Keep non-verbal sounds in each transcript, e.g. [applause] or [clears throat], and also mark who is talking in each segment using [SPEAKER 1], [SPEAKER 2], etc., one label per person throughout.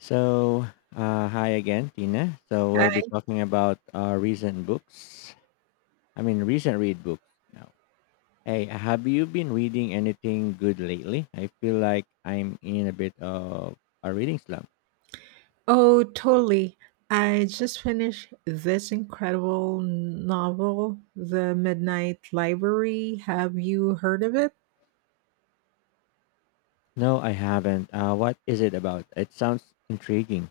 [SPEAKER 1] So, hi again, Tina. So, we'll be talking about recent books. I mean, recent read books. Now, hey, have you been reading anything good lately? I feel like I'm in a bit of a reading slump.
[SPEAKER 2] Oh, totally. I just finished this incredible novel, The Midnight Library. Have you heard of it?
[SPEAKER 1] No, I haven't. What is it about? It sounds intriguing.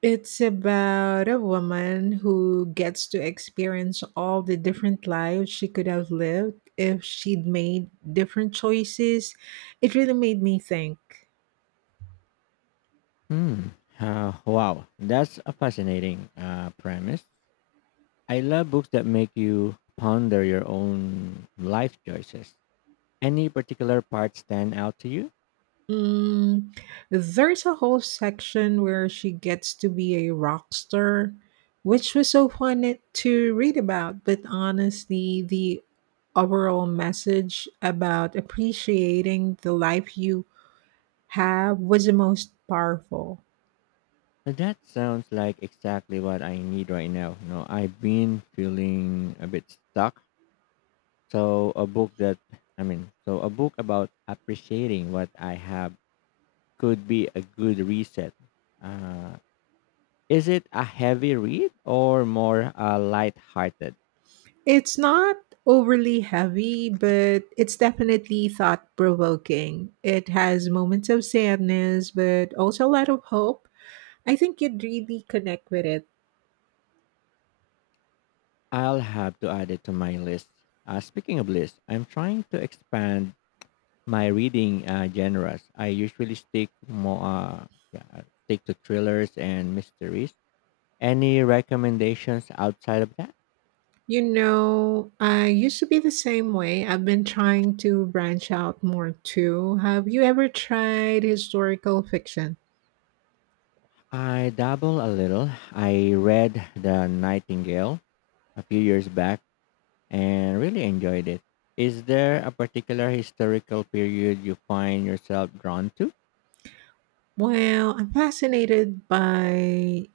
[SPEAKER 2] It's about a woman who gets to experience all the different lives she could have lived if she'd made different choices. It really made me think.
[SPEAKER 1] Hmm. Wow, that's a fascinating premise. I love books that make you ponder your own life choices. Any particular part stand out to you?
[SPEAKER 2] Mm, there's a whole section where she gets to be a rock star, which was so fun to read about. But honestly, the overall message about appreciating the life you have was the most powerful.
[SPEAKER 1] So that sounds like exactly what I need right now. You know, I've been feeling a bit stuck. So a book that so a book about appreciating what I have could be a good reset. Uh, is it a heavy read or more light-hearted?
[SPEAKER 2] It's not overly heavy, but it's definitely thought provoking. It has moments of sadness, but also a lot of hope. I think you'd really connect with it.
[SPEAKER 1] I'll have to add it to my list. Speaking of lists, I'm trying to expand my reading genres. I usually stick stick to thrillers and mysteries. Any recommendations outside of that?
[SPEAKER 2] You know, I used to be the same way. I've been trying to branch out more too. Have you ever tried historical fiction?
[SPEAKER 1] I dabble a little. I read The Nightingale a few years back and really enjoyed it. Is there a particular historical period you find yourself drawn to?
[SPEAKER 2] Well, I'm fascinated by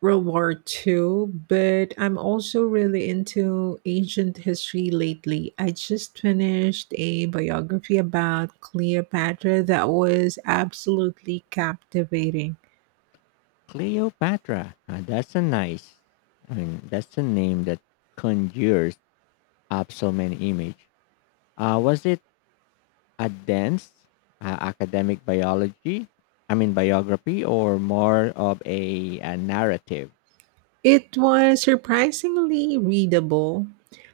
[SPEAKER 2] World War Two, but I'm also really into ancient history lately. I just finished a biography about Cleopatra that was absolutely captivating.
[SPEAKER 1] Cleopatra. Ah, that's a nice. I mean, that's a name that conjures up so many images. Was it a dense academic biology? I mean, biography or more of a narrative?
[SPEAKER 2] It was surprisingly readable.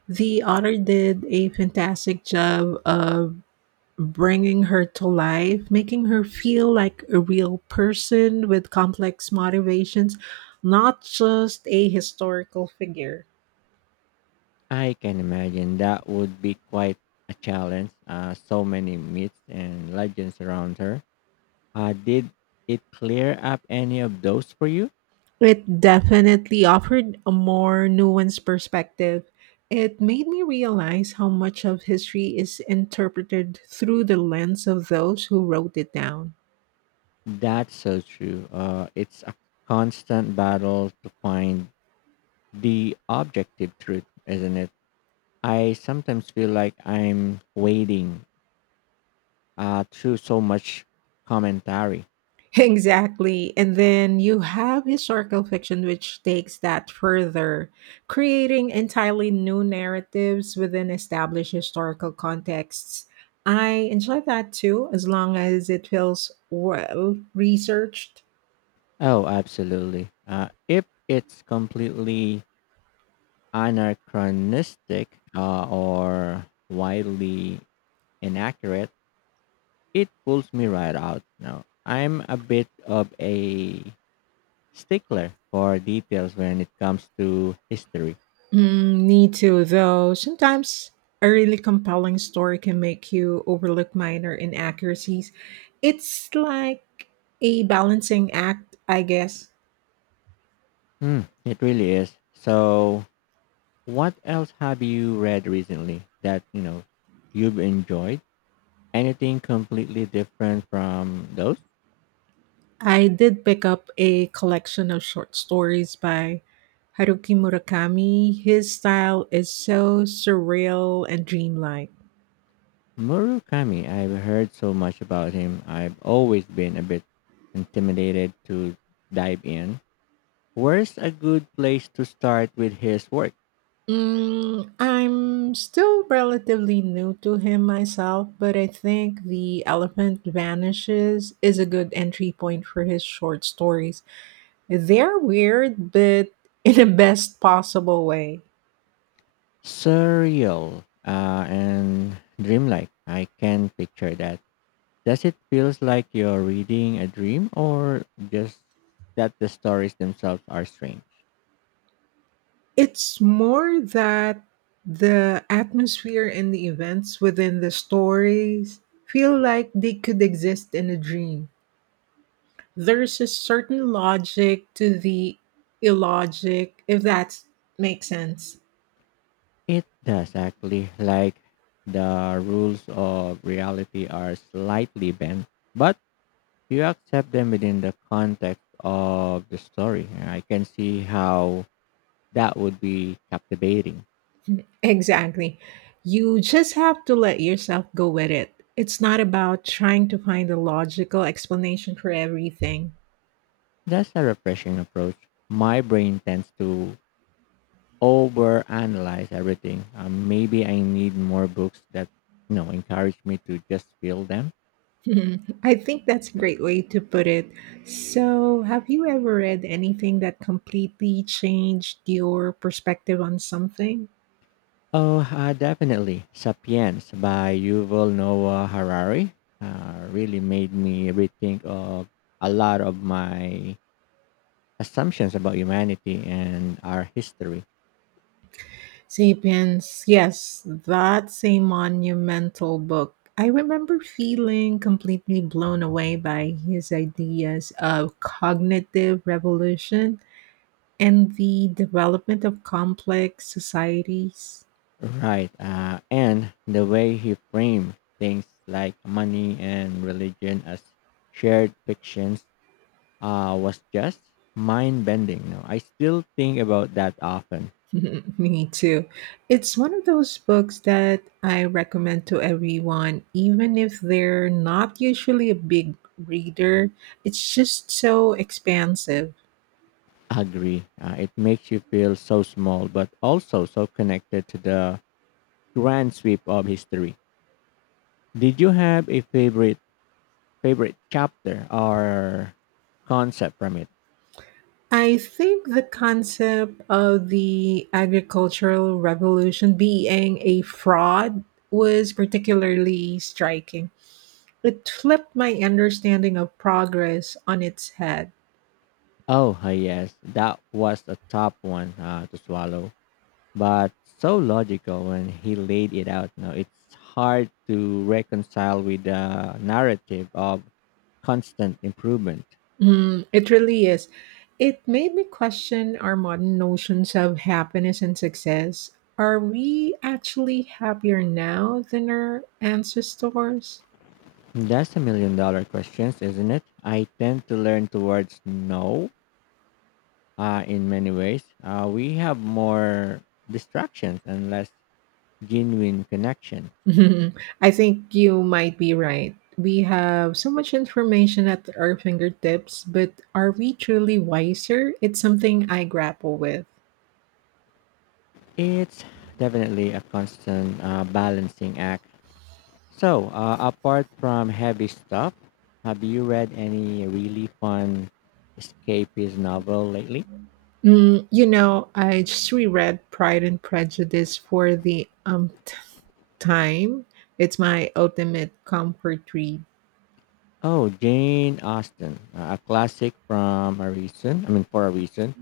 [SPEAKER 2] The author did a fantastic job of bringing her to life, making her feel like a real person with complex motivations, not just a historical figure.
[SPEAKER 1] I can imagine that would be quite a challenge. So many myths and legends around her. Did it clear up any of those for you?
[SPEAKER 2] It definitely offered a more nuanced perspective. It made me realize how much of history is interpreted through the lens of those who wrote it down.
[SPEAKER 1] That's so true. It's a constant battle to find the objective truth, isn't it? I sometimes feel like I'm wading through so much commentary.
[SPEAKER 2] Exactly. And then you have historical fiction, which takes that further, creating entirely new narratives within established historical contexts. I enjoy that too, as long as it feels well researched.
[SPEAKER 1] Oh, absolutely. If it's completely anachronistic or widely inaccurate, it pulls me right out. Now, I'm a bit of a stickler for details when it comes to history.
[SPEAKER 2] Mm, me too, though. Sometimes a really compelling story can make you overlook minor inaccuracies. It's like a balancing act, I guess.
[SPEAKER 1] Hmm, it really is. So, what else have you read recently that you know you've enjoyed? Anything completely different from those?
[SPEAKER 2] I did pick up a collection of short stories by Haruki Murakami. His style is so surreal and dreamlike.
[SPEAKER 1] Murakami, I've heard so much about him. I've always been a bit intimidated to dive in. Where's a good place to start with his work?
[SPEAKER 2] Mm, I'm still relatively new to him myself, but I think The Elephant Vanishes is a good entry point for his short stories. They're weird, but in the best possible way.
[SPEAKER 1] Surreal and dreamlike. I can picture that. Does it feels like you're reading a dream or just that the stories themselves are strange?
[SPEAKER 2] It's more that the atmosphere and the events within the stories feel like they could exist in a dream. There's a certain logic to the illogic, if that makes sense.
[SPEAKER 1] It does actually, like the rules of reality are slightly bent, but you accept them within the context of the story. And I can see how that would be captivating.
[SPEAKER 2] Exactly. You just have to let yourself go with it. It's not about trying to find a logical explanation for everything.
[SPEAKER 1] That's a refreshing approach. My brain tends to overanalyze everything. Maybe I need more books that encourage me to just feel them.
[SPEAKER 2] [laughs] Hmm, I think that's a great way to put it. So, have you ever read anything that completely changed your perspective on something?
[SPEAKER 1] Oh, definitely. *Sapiens* by Yuval Noah Harari really made me rethink of a lot of my assumptions about humanity and our history.
[SPEAKER 2] Sapiens, yes, that's a monumental book. I remember feeling completely blown away by his ideas of cognitive revolution and the development of complex societies.
[SPEAKER 1] Right. And the way he framed things like money and religion as shared fictions was just mind bending. No, I still think about that often.
[SPEAKER 2] [laughs] Me too. It's one of those books that I recommend to everyone, even if they're not usually a big reader. It's just so expansive.
[SPEAKER 1] Agree. It makes you feel so small, but also so connected to the grand sweep of history. Did you have a favorite chapter or concept from it?
[SPEAKER 2] I think the concept of the agricultural revolution being a fraud was particularly striking. It flipped my understanding of progress on its head.
[SPEAKER 1] Oh, yes, that was a tough one to swallow, but so logical when he laid it out. Now it's hard to reconcile with the narrative of constant improvement.
[SPEAKER 2] Mm, it really is. It made me question our modern notions of happiness and success. Are we actually happier now than our ancestors? [laughs]
[SPEAKER 1] That's a million dollar questions, isn't it? I tend to learn towards no, in many ways. We have more distractions and less genuine connection.
[SPEAKER 2] Mhm. I think you might be right. We have so much information at our fingertips, but are we truly wiser? It's something I grapple with.
[SPEAKER 1] It's definitely a constant balancing act. So, apart from heavy stuff, have you read any really fun escapist novel lately?
[SPEAKER 2] Mm, you know, I just reread Pride and Prejudice for the umpteenth time. It's my ultimate comfort read.
[SPEAKER 1] Oh, Jane Austen, a classic from a reason. I mean, for a reason.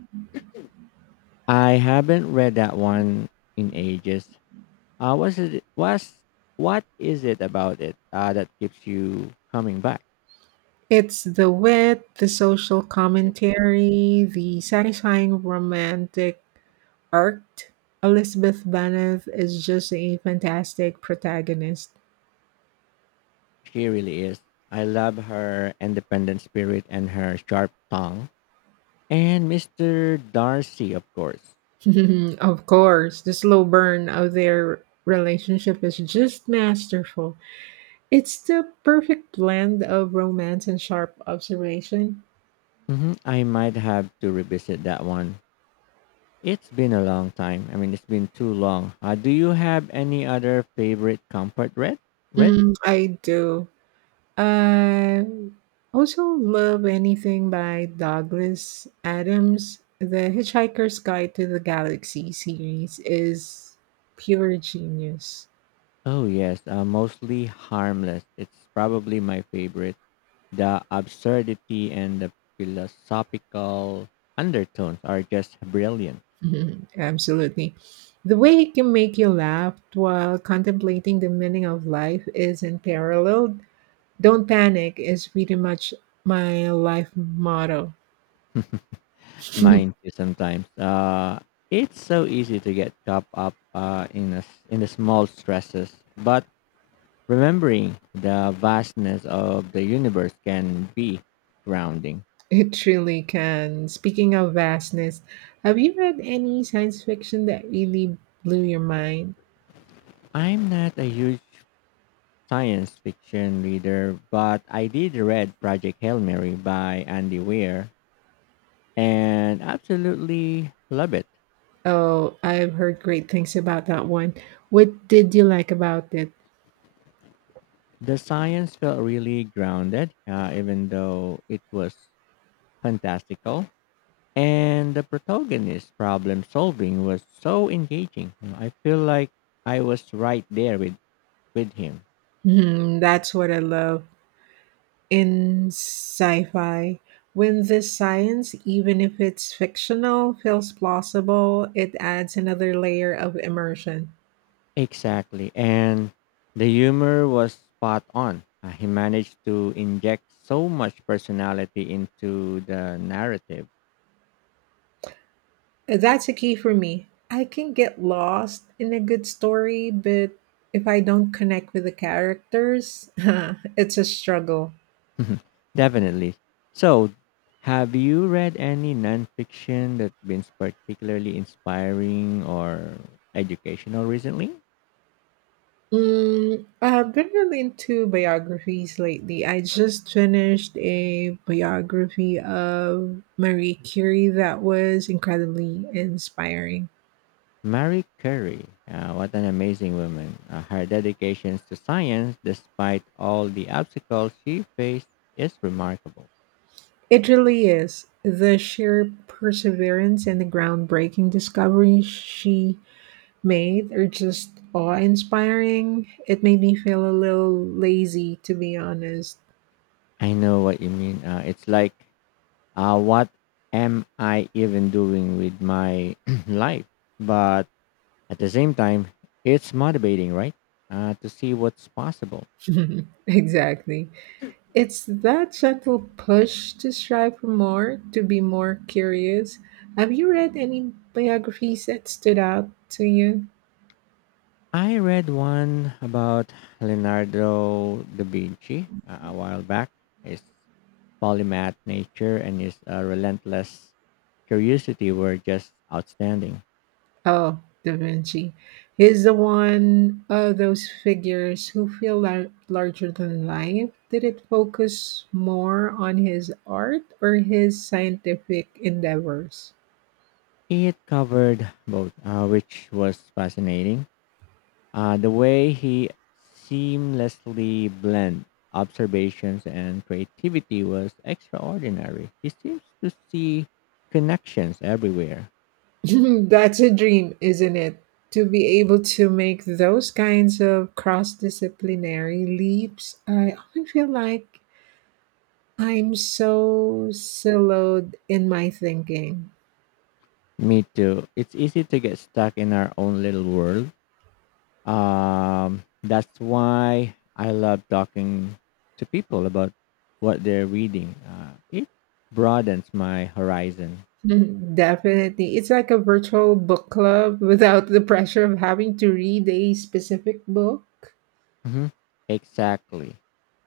[SPEAKER 1] I haven't read that one in ages. Was it was what is it about it that keeps you coming back?
[SPEAKER 2] It's the wit, the social commentary, the satisfying romantic arc. Elizabeth Bennet is just a fantastic protagonist.
[SPEAKER 1] She really is. I love her independent spirit and her sharp tongue, and Mister Darcy, of course.
[SPEAKER 2] [laughs] Of course, the slow burn of their relationship is just masterful. It's the perfect blend of romance and sharp observation.
[SPEAKER 1] Hmm, I might have to revisit that one. It's been a long time. I mean, it's been too long. Do you have any other favorite comfort read?
[SPEAKER 2] Mm, I do. I also love anything by Douglas Adams. The Hitchhiker's Guide to the Galaxy series is pure genius. [laughs]
[SPEAKER 1] Oh yes, mostly harmless. It's probably my favorite. The absurdity and the philosophical undertones are just brilliant.
[SPEAKER 2] Mhm, absolutely. The way he can make you laugh while contemplating the meaning of life is unparalleled. Don't panic is pretty much my life motto.
[SPEAKER 1] Mine
[SPEAKER 2] [laughs]
[SPEAKER 1] too sometimes. It's so easy to get caught up in a s in the small stresses, but remembering the vastness of the universe can be grounding.
[SPEAKER 2] It truly can. Speaking of vastness, have you read any science fiction that really blew your mind?
[SPEAKER 1] I'm not a huge science fiction reader, but I did read Project Hail Mary by Andy Weir and absolutely love it.
[SPEAKER 2] Oh, I've heard great things about that one. What did you like about it?
[SPEAKER 1] The science felt really grounded, even though it was fantastical. And the protagonist's problem solving was so engaging. I feel like I was right there with him.
[SPEAKER 2] Hmm, that's what I love in sci fi. When the science, even if it's fictional, feels plausible, it adds another layer of immersion.
[SPEAKER 1] Exactly. And the humor was spot on. He managed to inject so much personality into the narrative.
[SPEAKER 2] That's a key for me. I can get lost in a good story, but if I don't connect with the characters, [laughs] it's a struggle.
[SPEAKER 1] [laughs] Definitely. So, have you read any nonfiction that's been particularly inspiring or educational recently?
[SPEAKER 2] Mm, I've been really into biographies lately. I just finished a biography of Marie Curie that was incredibly inspiring.
[SPEAKER 1] Marie Curie, what an amazing woman. Her dedication to science, despite all the obstacles she faced, is remarkable.
[SPEAKER 2] It really is. The sheer perseverance and the groundbreaking discoveries she made are just awe inspiring. It made me feel a little lazy, to be honest.
[SPEAKER 1] I know what you mean. It's like what am I even doing with my [clears throat] life? But at the same time, it's motivating, right? To see what's possible.
[SPEAKER 2] [laughs] Exactly. It's that subtle push to strive for more, to be more curious. Have you read any biographies that stood out to you?
[SPEAKER 1] I read one about Leonardo da Vinci a while back. His polymath nature and his relentless curiosity were just outstanding.
[SPEAKER 2] Oh, Da Vinci. He's the one of those figures who feel larger than life. Did it focus more on his art or his scientific endeavors?
[SPEAKER 1] It covered both, which was fascinating. The way he seamlessly blend observations and creativity was extraordinary. He seems to see connections everywhere.
[SPEAKER 2] [laughs] That's a dream, isn't it? To be able to make those kinds of cross disciplinary leaps, I often feel like I'm so siloed in my thinking. [laughs]
[SPEAKER 1] Me too. It's easy to get stuck in our own little world. That's why I love talking to people about what they're reading. It broadens my horizon.
[SPEAKER 2] Mhm, definitely. It's like a virtual book club [laughs] without the pressure of having to read a specific book.
[SPEAKER 1] Hmm, exactly.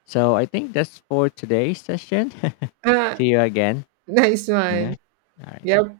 [SPEAKER 1] So I think that's for today's session. [laughs]
[SPEAKER 2] Ah,
[SPEAKER 1] See you again.
[SPEAKER 2] nice one.
[SPEAKER 1] Nina? All right.
[SPEAKER 2] Yep.